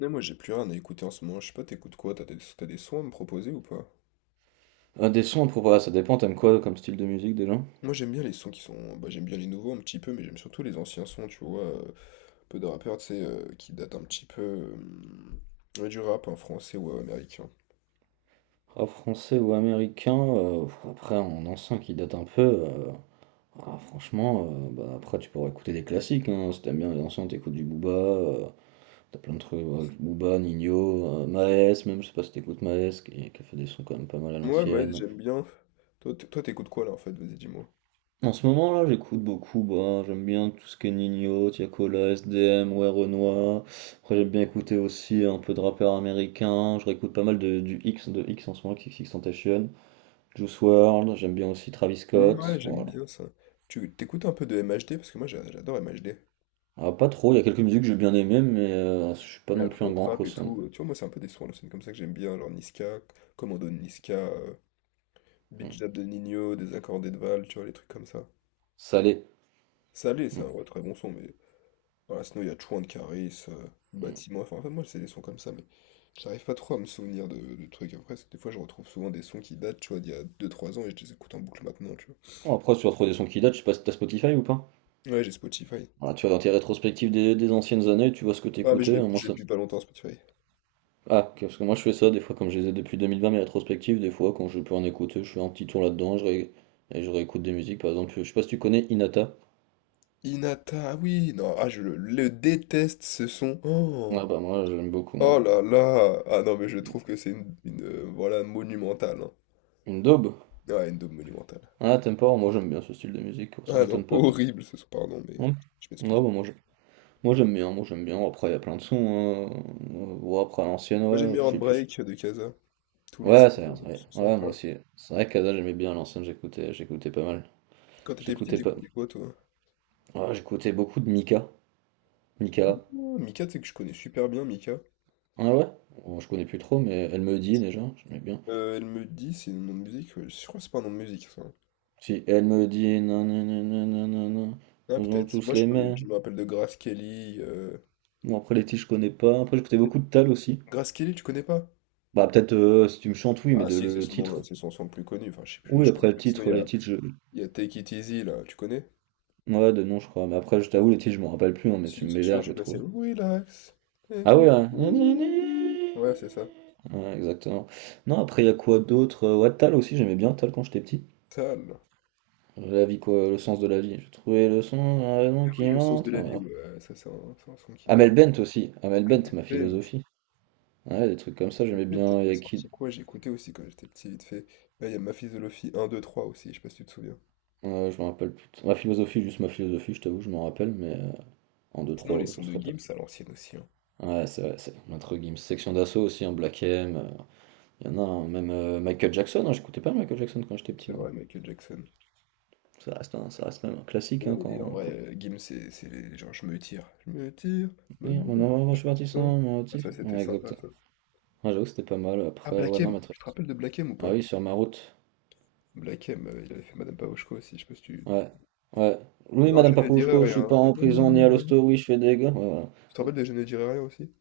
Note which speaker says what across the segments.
Speaker 1: Non, moi j'ai plus rien à écouter en ce moment, je sais pas, t'écoutes quoi? T'as des sons à me proposer ou pas?
Speaker 2: Ah, des sons, pour ouais, ça dépend, t'aimes quoi comme style de musique déjà?
Speaker 1: Moi j'aime bien les sons qui sont. Bah, j'aime bien les nouveaux un petit peu, mais j'aime surtout les anciens sons, tu vois. Peu de rappeurs, tu sais, qui datent un petit peu. Ouais, du rap, hein, français ou américain.
Speaker 2: Rap français ou américain, après en ancien qui date un peu, ah, franchement, bah, après tu pourrais écouter des classiques, hein, si t'aimes bien les anciens, t'écoutes du Booba, t'as plein de trucs, ouais, Booba, Nino, Maes, même je sais pas si t'écoutes Maes, qui a fait des sons quand même pas mal à
Speaker 1: Ouais, bah, ouais,
Speaker 2: l'ancienne.
Speaker 1: j'aime bien. Toi, toi, t'écoutes quoi là en fait? Vas-y, dis-moi.
Speaker 2: En ce moment là j'écoute beaucoup, bah, j'aime bien tout ce qui est Nino, Tiakola, SDM, ouais Renoir. Après j'aime bien écouter aussi un peu de rappeurs américains, je réécoute pas mal du X, de X en ce moment, XXXTentacion, Juice World. J'aime bien aussi Travis
Speaker 1: Hmm,
Speaker 2: Scott,
Speaker 1: ouais, j'aime
Speaker 2: voilà.
Speaker 1: bien ça. Tu t'écoutes un peu de MHD? Parce que moi j'adore MHD.
Speaker 2: Ah, pas trop, il y a quelques musiques que j'ai bien aimées, mais je suis pas non plus un grand
Speaker 1: L'afro-trap et
Speaker 2: cosson.
Speaker 1: tout. Tu vois, moi c'est un peu des sons à l'ancienne comme ça que j'aime bien, genre Niska, Commando de Niska. Beat
Speaker 2: Mm.
Speaker 1: Jab de Nino, des accordés de Val, tu vois, les trucs comme ça.
Speaker 2: Salé.
Speaker 1: Salé, c'est un
Speaker 2: Mm.
Speaker 1: vrai très bon son, mais voilà, sinon il y a Chouan de Caris,
Speaker 2: Mm.
Speaker 1: Bâtiment, enfin en fait, moi c'est des sons comme ça, mais j'arrive pas trop à me souvenir de trucs. Après, des fois je retrouve souvent des sons qui datent, tu vois, d'il y a 2 3 ans et je les écoute en boucle maintenant, tu
Speaker 2: Bon, après tu vas trouver des sons qui datent, je sais pas si t'as Spotify ou pas.
Speaker 1: vois. Ouais, j'ai Spotify.
Speaker 2: Voilà, tu vas dans tes rétrospectives des anciennes années, tu vois ce que
Speaker 1: Ah, mais je
Speaker 2: t'écoutais,
Speaker 1: l'ai
Speaker 2: moi
Speaker 1: je l'ai
Speaker 2: ça.
Speaker 1: depuis pas longtemps, Spotify.
Speaker 2: Ah, ok, parce que moi je fais ça des fois, comme je les ai depuis 2020, mes rétrospectives, des fois quand je peux en écouter, je fais un petit tour là-dedans et je réécoute des musiques. Par exemple, je sais pas si tu connais Inata.
Speaker 1: Inata, ah oui, non, ah, le déteste ce son.
Speaker 2: Ah
Speaker 1: Oh,
Speaker 2: bah moi j'aime beaucoup,
Speaker 1: oh
Speaker 2: moi.
Speaker 1: là là, ah non, mais je trouve que c'est une, voilà, monumentale, hein.
Speaker 2: Une daube?
Speaker 1: Ouais, une daube monumentale.
Speaker 2: Ah, t'aimes pas? Moi j'aime bien ce style de musique, ça
Speaker 1: Ah non,
Speaker 2: m'étonne pas
Speaker 1: horrible ce son, pardon, mais
Speaker 2: Hum.
Speaker 1: je
Speaker 2: Non,
Speaker 1: m'excuse.
Speaker 2: bah moi je- Moi, j'aime bien, moi j'aime bien. Après, il y a plein de sons. Hein. Ouais, après, à l'ancienne,
Speaker 1: Moi j'aime
Speaker 2: ouais,
Speaker 1: bien
Speaker 2: je suis plus.
Speaker 1: Heartbreak de Casa. Tous les
Speaker 2: Ouais,
Speaker 1: sons
Speaker 2: c'est vrai, c'est vrai.
Speaker 1: sont
Speaker 2: Ouais, moi
Speaker 1: sympas.
Speaker 2: aussi. C'est vrai qu'Ada, j'aimais bien à l'ancienne, j'écoutais pas mal.
Speaker 1: Quand t'étais petit,
Speaker 2: J'écoutais pas.
Speaker 1: t'écoutais quoi toi?
Speaker 2: Ouais, j'écoutais beaucoup de Mika.
Speaker 1: Ah,
Speaker 2: Mika.
Speaker 1: Mika, tu sais que je connais super bien Mika.
Speaker 2: Ah ouais? Bon, je connais plus trop, mais elle me dit déjà, j'aimais bien.
Speaker 1: Elle me dit, c'est un nom de musique. Je crois que c'est pas un nom de musique ça.
Speaker 2: Si elle me dit non, non, non, non, non, non, non,
Speaker 1: Ah
Speaker 2: nous avons
Speaker 1: peut-être.
Speaker 2: tous les
Speaker 1: Je
Speaker 2: mêmes.
Speaker 1: me rappelle de Grace Kelly.
Speaker 2: Bon, après les titres, je connais pas. Après, j'écoutais beaucoup de Tal aussi.
Speaker 1: Grace Kelly, tu connais pas?
Speaker 2: Bah, peut-être si tu me chantes, oui, mais
Speaker 1: Ah
Speaker 2: de,
Speaker 1: si, c'est
Speaker 2: le
Speaker 1: son nom,
Speaker 2: titre.
Speaker 1: là, c'est son son le plus connu. Enfin, je sais plus,
Speaker 2: Oui,
Speaker 1: je connais
Speaker 2: après le
Speaker 1: plus. Sinon,
Speaker 2: titre, les titres, je.
Speaker 1: il y a Take It Easy là, tu connais?
Speaker 2: Ouais, de nom, je crois. Mais après, je t'avoue, les titres, je me rappelle plus, hein, mais si tu
Speaker 1: Si,
Speaker 2: me
Speaker 1: c'est
Speaker 2: mets l'air,
Speaker 1: celui-là,
Speaker 2: je
Speaker 1: tu
Speaker 2: vais
Speaker 1: connais, c'est le
Speaker 2: trouver.
Speaker 1: Relax.
Speaker 2: Ah
Speaker 1: Take
Speaker 2: ouais,
Speaker 1: it
Speaker 2: hein.
Speaker 1: easy. Ouais, c'est ça.
Speaker 2: Ouais, exactement. Non, après, il y a quoi d'autre? Ouais, Tal aussi, j'aimais bien Tal quand j'étais petit.
Speaker 1: Tal.
Speaker 2: La vie, quoi, le sens de la vie. J'ai trouvé le sens, la raison
Speaker 1: Ah
Speaker 2: qui
Speaker 1: oui, le sens de la vie,
Speaker 2: entre.
Speaker 1: ouais, ouais, ça c'est c'est un son qui date.
Speaker 2: Amel Bent aussi, Amel Bent,
Speaker 1: Ahmed
Speaker 2: ma
Speaker 1: Bent,
Speaker 2: philosophie. Ouais, des trucs comme ça,
Speaker 1: Ahmed
Speaker 2: j'aimais
Speaker 1: Bent, elle
Speaker 2: bien. Il y a
Speaker 1: avait sorti
Speaker 2: qui
Speaker 1: quoi? J'écoutais aussi quand j'étais petit, vite fait. Là, il y a Ma Philosophie un 2 3 aussi, je sais pas si tu te souviens.
Speaker 2: je me rappelle plus. Ma philosophie, juste ma philosophie, je t'avoue, je m'en rappelle, mais en deux
Speaker 1: Sinon, les
Speaker 2: trois, je
Speaker 1: sons de
Speaker 2: serais pas.
Speaker 1: Gims à l'ancienne aussi, hein.
Speaker 2: Ouais, c'est vrai, c'est entre guillemets, Section d'assaut aussi, en Black M. Il y en a un, même Michael Jackson. Hein, j'écoutais pas Michael Jackson quand j'étais petit,
Speaker 1: C'est
Speaker 2: moi.
Speaker 1: vrai, Michael Jackson.
Speaker 2: Ça reste, un, ça reste même un
Speaker 1: Mais
Speaker 2: classique,
Speaker 1: non,
Speaker 2: hein,
Speaker 1: mais en
Speaker 2: quand,
Speaker 1: vrai,
Speaker 2: quand...
Speaker 1: Gims, c'est les genre, je me tire,
Speaker 2: Oui,
Speaker 1: maintenant,
Speaker 2: on a-
Speaker 1: je
Speaker 2: je suis
Speaker 1: pars tout
Speaker 2: parti
Speaker 1: seul.
Speaker 2: sans mon
Speaker 1: Ah,
Speaker 2: motif.
Speaker 1: ça, c'était
Speaker 2: Ouais, exact.
Speaker 1: sympa, ça.
Speaker 2: Ouais, j'avoue que c'était pas mal.
Speaker 1: Ah,
Speaker 2: Après, ouais,
Speaker 1: Black
Speaker 2: non, mais
Speaker 1: M,
Speaker 2: très.
Speaker 1: tu te rappelles de Black M ou
Speaker 2: Ah
Speaker 1: pas?
Speaker 2: oui, sur ma route.
Speaker 1: Black M, il avait fait Madame Pavoshko aussi, je sais pas si tu...
Speaker 2: Ouais, ouais.
Speaker 1: Ou
Speaker 2: Oui,
Speaker 1: alors,
Speaker 2: Madame
Speaker 1: je ne dirai
Speaker 2: Pakrouchko, je suis
Speaker 1: rien.
Speaker 2: pas en
Speaker 1: Non, non, non,
Speaker 2: prison ni
Speaker 1: non,
Speaker 2: à
Speaker 1: non.
Speaker 2: l'hosto, oui, je fais des gars. Ouais,
Speaker 1: Tu te
Speaker 2: voilà.
Speaker 1: rappelles de Je ne dirai rien aussi?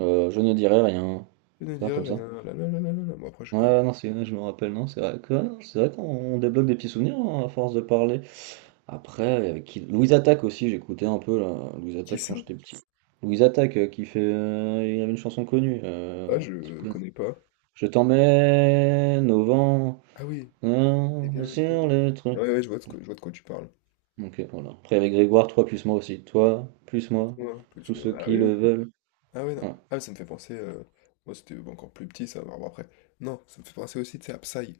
Speaker 2: Je ne dirai rien.
Speaker 1: Je ne
Speaker 2: Ça,
Speaker 1: dis rien.
Speaker 2: comme ça.
Speaker 1: La la la la la la. Bon, après, je
Speaker 2: Ouais,
Speaker 1: connais.
Speaker 2: ouais, non, c'est- je me rappelle, non, c'est vrai que- ouais, non, c'est vrai qu'on débloque des petits souvenirs hein, à force de parler. Après, avec qui... Louise Attaque aussi, j'écoutais un peu là, Louise
Speaker 1: Qui
Speaker 2: Attaque
Speaker 1: ça?
Speaker 2: quand j'étais petit. Louise Attaque qui fait. Il y avait une chanson connue.
Speaker 1: Ah,
Speaker 2: Tu
Speaker 1: je
Speaker 2: connais.
Speaker 1: connais pas.
Speaker 2: Je t'emmène au vent,
Speaker 1: Ah oui. Eh
Speaker 2: hein,
Speaker 1: bien, je... vois.
Speaker 2: sur les trucs.
Speaker 1: Ouais, ouais, je vois de quoi, je vois de quoi tu parles.
Speaker 2: Ok, voilà. Après, avec Grégoire, toi plus moi aussi. Toi plus moi,
Speaker 1: Ouais,
Speaker 2: tous ceux
Speaker 1: Ah
Speaker 2: qui
Speaker 1: oui,
Speaker 2: le
Speaker 1: oui.
Speaker 2: veulent.
Speaker 1: Ah ouais, non.
Speaker 2: Voilà.
Speaker 1: Ah, mais ça me fait penser. Moi, c'était encore plus petit, ça. Bon, après. Non, ça me fait penser aussi, tu sais, à Psy.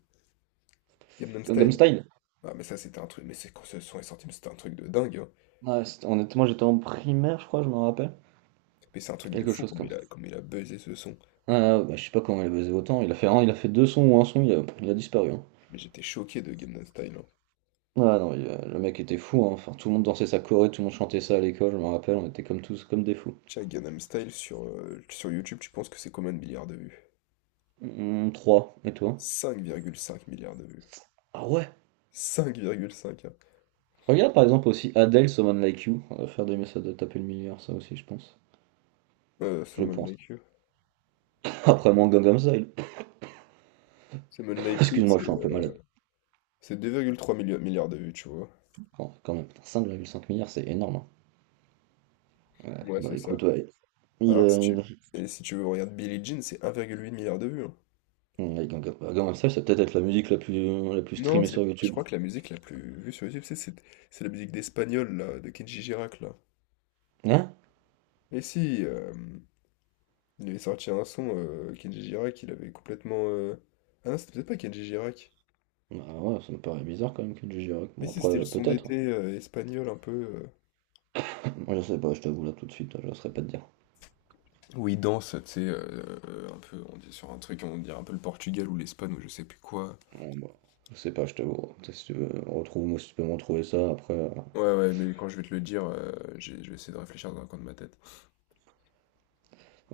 Speaker 1: Gangnam
Speaker 2: Comme
Speaker 1: Style.
Speaker 2: style.
Speaker 1: Ah, mais ça, c'était un truc. Mais c'est quand ce son est sorti, mais c'était un truc de dingue, hein.
Speaker 2: Ouais, honnêtement, j'étais en primaire, je crois, je me rappelle.
Speaker 1: Mais c'est un truc de
Speaker 2: Quelque
Speaker 1: fou
Speaker 2: chose
Speaker 1: comme
Speaker 2: comme ça.
Speaker 1: comme il a buzzé ce son.
Speaker 2: Ah, ah, bah, je sais pas comment il a baisé autant. Il a fait un, il a fait deux sons ou un son, il a disparu. Hein.
Speaker 1: Mais j'étais choqué de Gangnam Style, hein.
Speaker 2: Ah non, il a- le mec était fou. Hein. Enfin, tout le monde dansait sa choré, tout le monde chantait ça à l'école. Je me rappelle, on était comme tous, comme des fous.
Speaker 1: Tu sais, Gangnam Style sur, sur YouTube, tu penses que c'est combien de milliards de vues?
Speaker 2: Trois. Et toi?
Speaker 1: 5,5 milliards de vues.
Speaker 2: Ah ouais.
Speaker 1: 5,5, hein.
Speaker 2: Regarde par exemple aussi Adele, Someone Like You. On va faire des messages de taper le milliard, ça aussi, je pense. Je
Speaker 1: Someone
Speaker 2: pense.
Speaker 1: Like You.
Speaker 2: Après mon Gangnam Style.
Speaker 1: Someone Like You,
Speaker 2: Excuse-moi, je suis un peu malade.
Speaker 1: c'est 2,3 milliards de vues, tu vois.
Speaker 2: Quand quand même, putain, cinq virgule cinq milliards, c'est énorme. Hein.
Speaker 1: Ouais,
Speaker 2: Bah
Speaker 1: c'est ça.
Speaker 2: écoute, ouais. Il,
Speaker 1: Alors
Speaker 2: a-
Speaker 1: si tu,
Speaker 2: il,
Speaker 1: et si tu veux, regarder Billie Jean, c'est 1,8 milliard de vues, hein.
Speaker 2: ouais, Gangnam, bah, Gangnam Style, ça va peut-être être la musique la plus
Speaker 1: Non,
Speaker 2: streamée
Speaker 1: c'est,
Speaker 2: sur
Speaker 1: je
Speaker 2: YouTube.
Speaker 1: crois que la musique la plus vue sur YouTube, c'est la musique d'Espagnol, là, de Kenji Girac, là.
Speaker 2: Hein?
Speaker 1: Et si, il avait sorti un son, Kenji Girac, il avait complètement... Ah non, c'était peut-être pas Kenji Girac.
Speaker 2: Ah ouais, ça me paraît bizarre quand même que Gigi Rock.
Speaker 1: Mais
Speaker 2: Bon
Speaker 1: si,
Speaker 2: après
Speaker 1: c'était le son
Speaker 2: peut-être.
Speaker 1: d'été espagnol, un peu...
Speaker 2: Moi je sais pas, je t'avoue là tout de suite, là, je saurais pas te dire.
Speaker 1: où ils dansent, tu sais, un peu, on dit sur un truc, on dirait un peu le Portugal ou l'Espagne ou je sais plus quoi.
Speaker 2: Bon, bah, je sais pas, je t'avoue. Peut-être si tu veux, retrouve-moi si tu peux me retrouver ça après.
Speaker 1: Ouais, ouais, mais quand je vais te le dire, je vais essayer de réfléchir dans un coin de ma tête.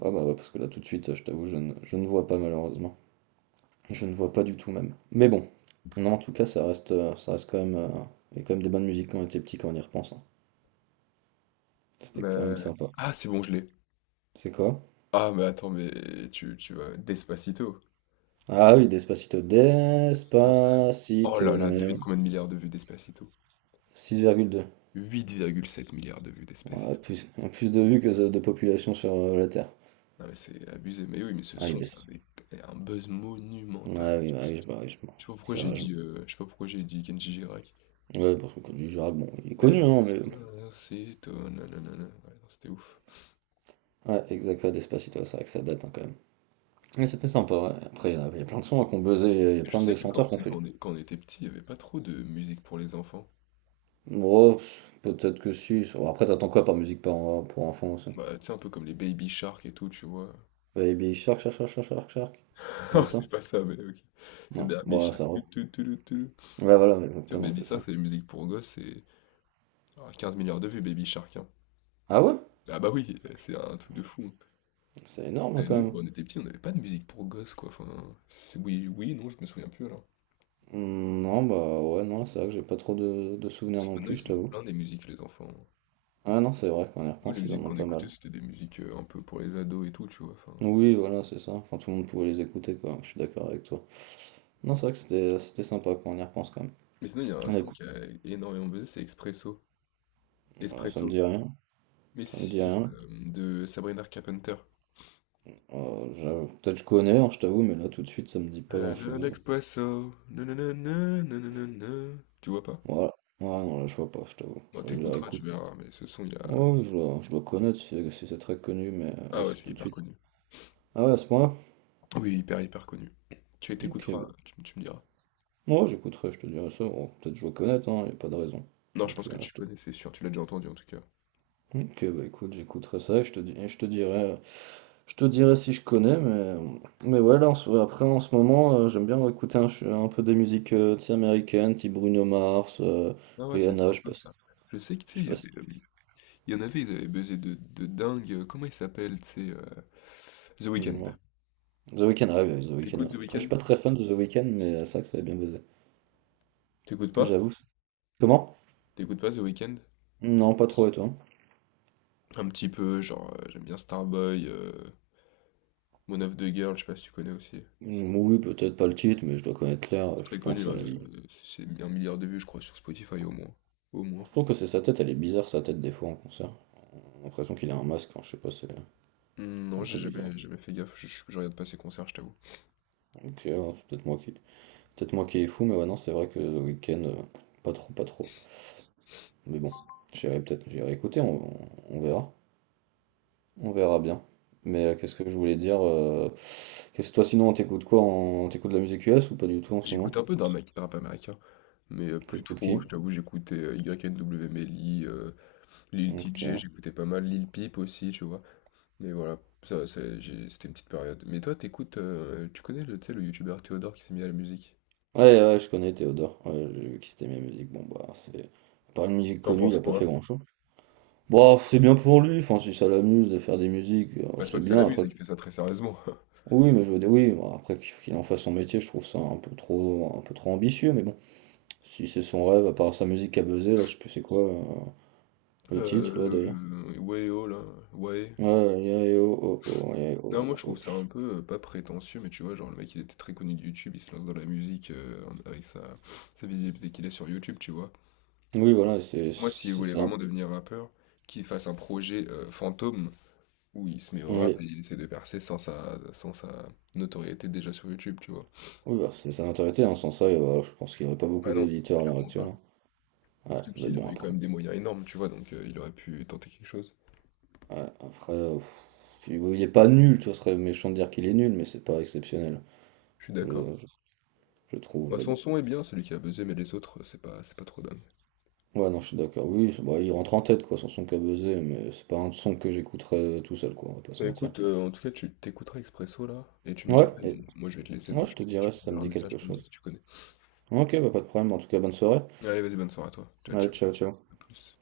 Speaker 2: Ah bah ouais, parce que là tout de suite, je t'avoue, je ne vois pas malheureusement. Je ne vois pas du tout même. Mais bon. Non, en tout cas, ça reste quand même, il y a quand même des bonnes musiques quand on était petit quand on y repense. Hein. C'était quand même
Speaker 1: Bah...
Speaker 2: sympa.
Speaker 1: Ah, c'est bon, je l'ai.
Speaker 2: C'est quoi?
Speaker 1: Ah, mais attends, mais tu vas... Despacito.
Speaker 2: Ah oui, Despacito.
Speaker 1: Despa- Oh
Speaker 2: Despacito.
Speaker 1: là là,
Speaker 2: Nanana.
Speaker 1: devine combien de milliards de vues Despacito?
Speaker 2: Six virgule deux.
Speaker 1: 8,7 milliards de vues
Speaker 2: Ouais,
Speaker 1: Despacito.
Speaker 2: plus, plus de vues que de population sur la Terre.
Speaker 1: Non, mais c'est abusé. Mais oui, mais ce
Speaker 2: Ah, il
Speaker 1: son, ça
Speaker 2: descend.
Speaker 1: avait un buzz monumental,
Speaker 2: Ah oui,
Speaker 1: Despacito.
Speaker 2: bah oui, je m'en-
Speaker 1: Je sais pas pourquoi
Speaker 2: C'est
Speaker 1: j'ai
Speaker 2: vrai, je m'en-
Speaker 1: dit, je sais pas pourquoi j'ai dit Kenji Girac.
Speaker 2: ouais, parce que quand du Girac, bon, il est
Speaker 1: Les
Speaker 2: connu, hein, mais.
Speaker 1: Despacito, nanana. Ouais, non, c'était ouf.
Speaker 2: Ouais, exact, ouais, Despacito, c'est vrai que ça date, hein, quand même. Mais c'était sympa, ouais. Après, il y a plein de sons hein, qu'on buzzait, il y a
Speaker 1: Je
Speaker 2: plein de
Speaker 1: sais que quand,
Speaker 2: chanteurs
Speaker 1: tu
Speaker 2: qu'on
Speaker 1: sais,
Speaker 2: fait.
Speaker 1: quand on était petit, il n'y avait pas trop de musique pour les enfants.
Speaker 2: Oh, pff, peut-être que si. Après, t'attends quoi par musique pour enfants aussi?
Speaker 1: Bah, tu sais, un peu comme les Baby Shark et tout, tu vois.
Speaker 2: Baby Shark, Shark, Shark, Shark, Shark, Shark.
Speaker 1: Non,
Speaker 2: Comme ça?
Speaker 1: c'est pas ça, mais ok. C'est
Speaker 2: Non,
Speaker 1: Baby
Speaker 2: ouais,
Speaker 1: Shark.
Speaker 2: ça va.
Speaker 1: Tu.
Speaker 2: Ouais, voilà,
Speaker 1: Tu vois,
Speaker 2: exactement,
Speaker 1: Baby
Speaker 2: c'est
Speaker 1: Shark,
Speaker 2: ça.
Speaker 1: c'est les musiques pour gosses. Et ah, 15 milliards de vues, Baby Shark, hein.
Speaker 2: Ah ouais?
Speaker 1: Ah bah oui, c'est un truc de fou,
Speaker 2: C'est énorme,
Speaker 1: hein.
Speaker 2: hein,
Speaker 1: Et
Speaker 2: quand
Speaker 1: nous, quand
Speaker 2: même.
Speaker 1: on était petits, on n'avait pas de musique pour gosses, quoi. Enfin, oui, oui, non, je me souviens plus alors.
Speaker 2: Hmm, non, bah ouais, non, c'est vrai que j'ai pas trop de souvenirs
Speaker 1: Parce que
Speaker 2: non
Speaker 1: maintenant,
Speaker 2: plus, je
Speaker 1: ils en ont
Speaker 2: t'avoue.
Speaker 1: plein des musiques, les enfants.
Speaker 2: Ah non, c'est vrai, quand on y
Speaker 1: Nous, les
Speaker 2: repense, ils en
Speaker 1: musiques
Speaker 2: ont
Speaker 1: qu'on
Speaker 2: pas
Speaker 1: écoutait,
Speaker 2: mal.
Speaker 1: c'était des musiques, un peu pour les ados et tout, tu vois? Enfin,
Speaker 2: Oui, voilà, c'est ça. Enfin, tout le monde pouvait les écouter, quoi. Je suis d'accord avec toi. Non, c'est vrai que c'était sympa quand on y repense quand même.
Speaker 1: mais sinon, il y a un
Speaker 2: On
Speaker 1: son
Speaker 2: écoute,
Speaker 1: qui a énormément buzzé, c'est Expresso.
Speaker 2: ça me
Speaker 1: Espresso.
Speaker 2: dit rien.
Speaker 1: Mais
Speaker 2: Ça me dit
Speaker 1: si,
Speaker 2: rien.
Speaker 1: hem, de Sabrina Carpenter.
Speaker 2: Peut-être je connais, hein, je t'avoue, mais là tout de suite ça me dit pas
Speaker 1: Na na
Speaker 2: grand-chose.
Speaker 1: Nespresso, na na na na, na na na na. Tu vois pas?
Speaker 2: Voilà. Ouais, non, là je vois pas, je t'avoue.
Speaker 1: Bah,
Speaker 2: Je
Speaker 1: tu
Speaker 2: la
Speaker 1: écouteras, tu
Speaker 2: réécoute.
Speaker 1: verras, mais ce son, il y a
Speaker 2: Ouais, ouais, je dois connaître si, si c'est très connu, mais là
Speaker 1: ah ouais,
Speaker 2: c'est
Speaker 1: c'est
Speaker 2: tout de
Speaker 1: hyper
Speaker 2: suite.
Speaker 1: connu.
Speaker 2: Ah ouais, à ce point-là?
Speaker 1: Oui, hyper, hyper connu. Tu
Speaker 2: Ok,
Speaker 1: écouteras,
Speaker 2: bah.
Speaker 1: tu me diras.
Speaker 2: Ouais, j'écouterai, je te dirai ça. Bon, peut-être je dois connaître, hein, y a pas de raison.
Speaker 1: Non, je
Speaker 2: Donc,
Speaker 1: pense que
Speaker 2: euh,
Speaker 1: tu
Speaker 2: je te...
Speaker 1: connais, c'est sûr, tu l'as déjà entendu, en tout cas.
Speaker 2: Ok, bah écoute, j'écouterai ça et je te dirai. Je te dirai si je connais, mais ouais, après, en ce moment, j'aime bien écouter un peu des musiques tu sais, américaines, type Bruno Mars,
Speaker 1: Ah ouais, c'est
Speaker 2: Rihanna, je sais
Speaker 1: sympa
Speaker 2: pas si.
Speaker 1: ça. Je sais que, tu
Speaker 2: Je
Speaker 1: sais,
Speaker 2: sais
Speaker 1: il y
Speaker 2: pas si-
Speaker 1: avait, hem, il y en avait, ils avaient buzzé de dingue. Comment il s'appelle, tu sais, The Weeknd.
Speaker 2: dis-moi. The Weeknd, ah oui, The Weeknd.
Speaker 1: T'écoutes
Speaker 2: Ouais.
Speaker 1: The
Speaker 2: Après, je suis
Speaker 1: Weeknd?
Speaker 2: pas très fan de The Weeknd, mais c'est vrai que ça avait bien buzzé.
Speaker 1: T'écoutes pas?
Speaker 2: J'avoue. c'est- Comment?
Speaker 1: T'écoutes pas The Weeknd?
Speaker 2: Non, pas trop, et toi?
Speaker 1: Un petit peu, genre, j'aime bien Starboy, Mon of the Girl, je sais pas si tu connais aussi.
Speaker 2: Mm, oui, peut-être pas le titre, mais je dois connaître l'air,
Speaker 1: Très
Speaker 2: je
Speaker 1: connu,
Speaker 2: pense à la vie.
Speaker 1: c'est 1 milliard de vues, je crois, sur Spotify au moins. Au moins.
Speaker 2: Je trouve que c'est sa tête, elle est bizarre, sa tête, des fois, en concert. J'ai l'impression qu'il a un masque, hein, je sais pas, c'est
Speaker 1: Hmm, non,
Speaker 2: un
Speaker 1: j'ai
Speaker 2: peu
Speaker 1: jamais,
Speaker 2: bizarre.
Speaker 1: jamais fait gaffe, je regarde pas ces concerts, je t'avoue.
Speaker 2: Ok, ouais, c'est peut-être moi qui. Peut-être moi qui est fou, mais ouais, non, c'est vrai que le week-end, pas trop, pas trop. Mais bon, j'irai peut-être, j'irai écouter, on verra. On verra bien. Mais qu'est-ce que je voulais dire qu'est-ce toi, sinon, on t'écoute quoi? On t'écoute de la musique US ou pas du tout en ce
Speaker 1: J'écoute
Speaker 2: moment?
Speaker 1: un peu de rap, rap américain, mais plus
Speaker 2: T'écoutes
Speaker 1: trop,
Speaker 2: qui?
Speaker 1: je t'avoue, j'écoutais Y N w Melly, Lil T
Speaker 2: Ok.
Speaker 1: j'écoutais pas mal Lil Peep aussi, tu vois. Mais voilà, c'était une petite période. Mais toi, t'écoutes, tu connais le, tu sais, le youtubeur Théodore qui s'est mis à la musique?
Speaker 2: Ouais, ouais, je connais Théodore. Ouais, j'ai vu qu'il s'était mis à la musique. Bon, bah, c'est. À part une musique
Speaker 1: T'en
Speaker 2: connue, il
Speaker 1: penses
Speaker 2: a pas fait
Speaker 1: quoi?
Speaker 2: grand-chose. Bon, c'est bien pour lui. Enfin, si ça l'amuse de faire des musiques,
Speaker 1: Bah, c'est pas
Speaker 2: c'est
Speaker 1: que c'est la
Speaker 2: bien. Après,
Speaker 1: musique, il fait ça très sérieusement.
Speaker 2: oui, mais je veux dire, oui, bon, après qu'il en fasse son métier, je trouve ça un peu trop ambitieux, mais bon. Si c'est son rêve, à part sa musique à buzzer, là, je sais plus c'est quoi le titre, là, d'ailleurs.
Speaker 1: Euh, ouais, oh là, ouais.
Speaker 2: Ouais, yeah, yeah, oh, oh, oh, yeah,
Speaker 1: Non, moi
Speaker 2: oh,
Speaker 1: je trouve
Speaker 2: oh.
Speaker 1: ça un peu pas prétentieux, mais tu vois, genre le mec il était très connu de YouTube, il se lance dans la musique avec sa visibilité qu'il a sur YouTube, tu vois.
Speaker 2: Oui, voilà, c'est
Speaker 1: Moi, s'il
Speaker 2: c'est
Speaker 1: voulait
Speaker 2: ça.
Speaker 1: vraiment devenir rappeur, qu'il fasse un projet fantôme où il se met au
Speaker 2: Oui,
Speaker 1: rap et il essaie de percer sans sa, sans sa notoriété déjà sur YouTube, tu vois.
Speaker 2: oui bah, c'est sa notoriété, hein. Sans ça, voilà, je pense qu'il n'y aurait pas beaucoup
Speaker 1: Ah non,
Speaker 2: d'auditeurs à l'heure
Speaker 1: clairement
Speaker 2: actuelle.
Speaker 1: pas.
Speaker 2: Hein. Ouais,
Speaker 1: Surtout
Speaker 2: mais
Speaker 1: qu'il
Speaker 2: bon,
Speaker 1: aurait eu quand
Speaker 2: après.
Speaker 1: même des moyens énormes, tu vois, donc il aurait pu tenter quelque chose.
Speaker 2: Ouais, après, pff, puis, bon, il est pas nul, tu vois, ce serait méchant de dire qu'il est nul, mais c'est pas exceptionnel,
Speaker 1: Je suis
Speaker 2: je,
Speaker 1: d'accord.
Speaker 2: je- je trouve,
Speaker 1: Moi
Speaker 2: mais
Speaker 1: son
Speaker 2: bon.
Speaker 1: son est bien, celui qui a buzzé, mais les autres, c'est pas trop dingue.
Speaker 2: Ouais, non, je suis d'accord. Bah, il rentre en tête, quoi, son son qu'a buzzé, mais c'est pas un son que j'écouterais tout seul, quoi, on va pas se
Speaker 1: Bah
Speaker 2: mentir.
Speaker 1: écoute, en tout cas, tu t'écouteras Expresso là, et tu me diras,
Speaker 2: Ouais, et,
Speaker 1: bon, moi je vais te laisser,
Speaker 2: ouais,
Speaker 1: donc
Speaker 2: je te dirais
Speaker 1: tu
Speaker 2: si
Speaker 1: me
Speaker 2: ça me
Speaker 1: verras un
Speaker 2: dit
Speaker 1: message
Speaker 2: quelque
Speaker 1: pour me dire
Speaker 2: chose.
Speaker 1: si tu connais.
Speaker 2: Ok, bah, pas de problème. En tout cas, bonne soirée.
Speaker 1: Allez, vas-y, bonne soirée à toi. Ciao,
Speaker 2: Allez,
Speaker 1: ciao,
Speaker 2: ciao, ciao.
Speaker 1: à plus.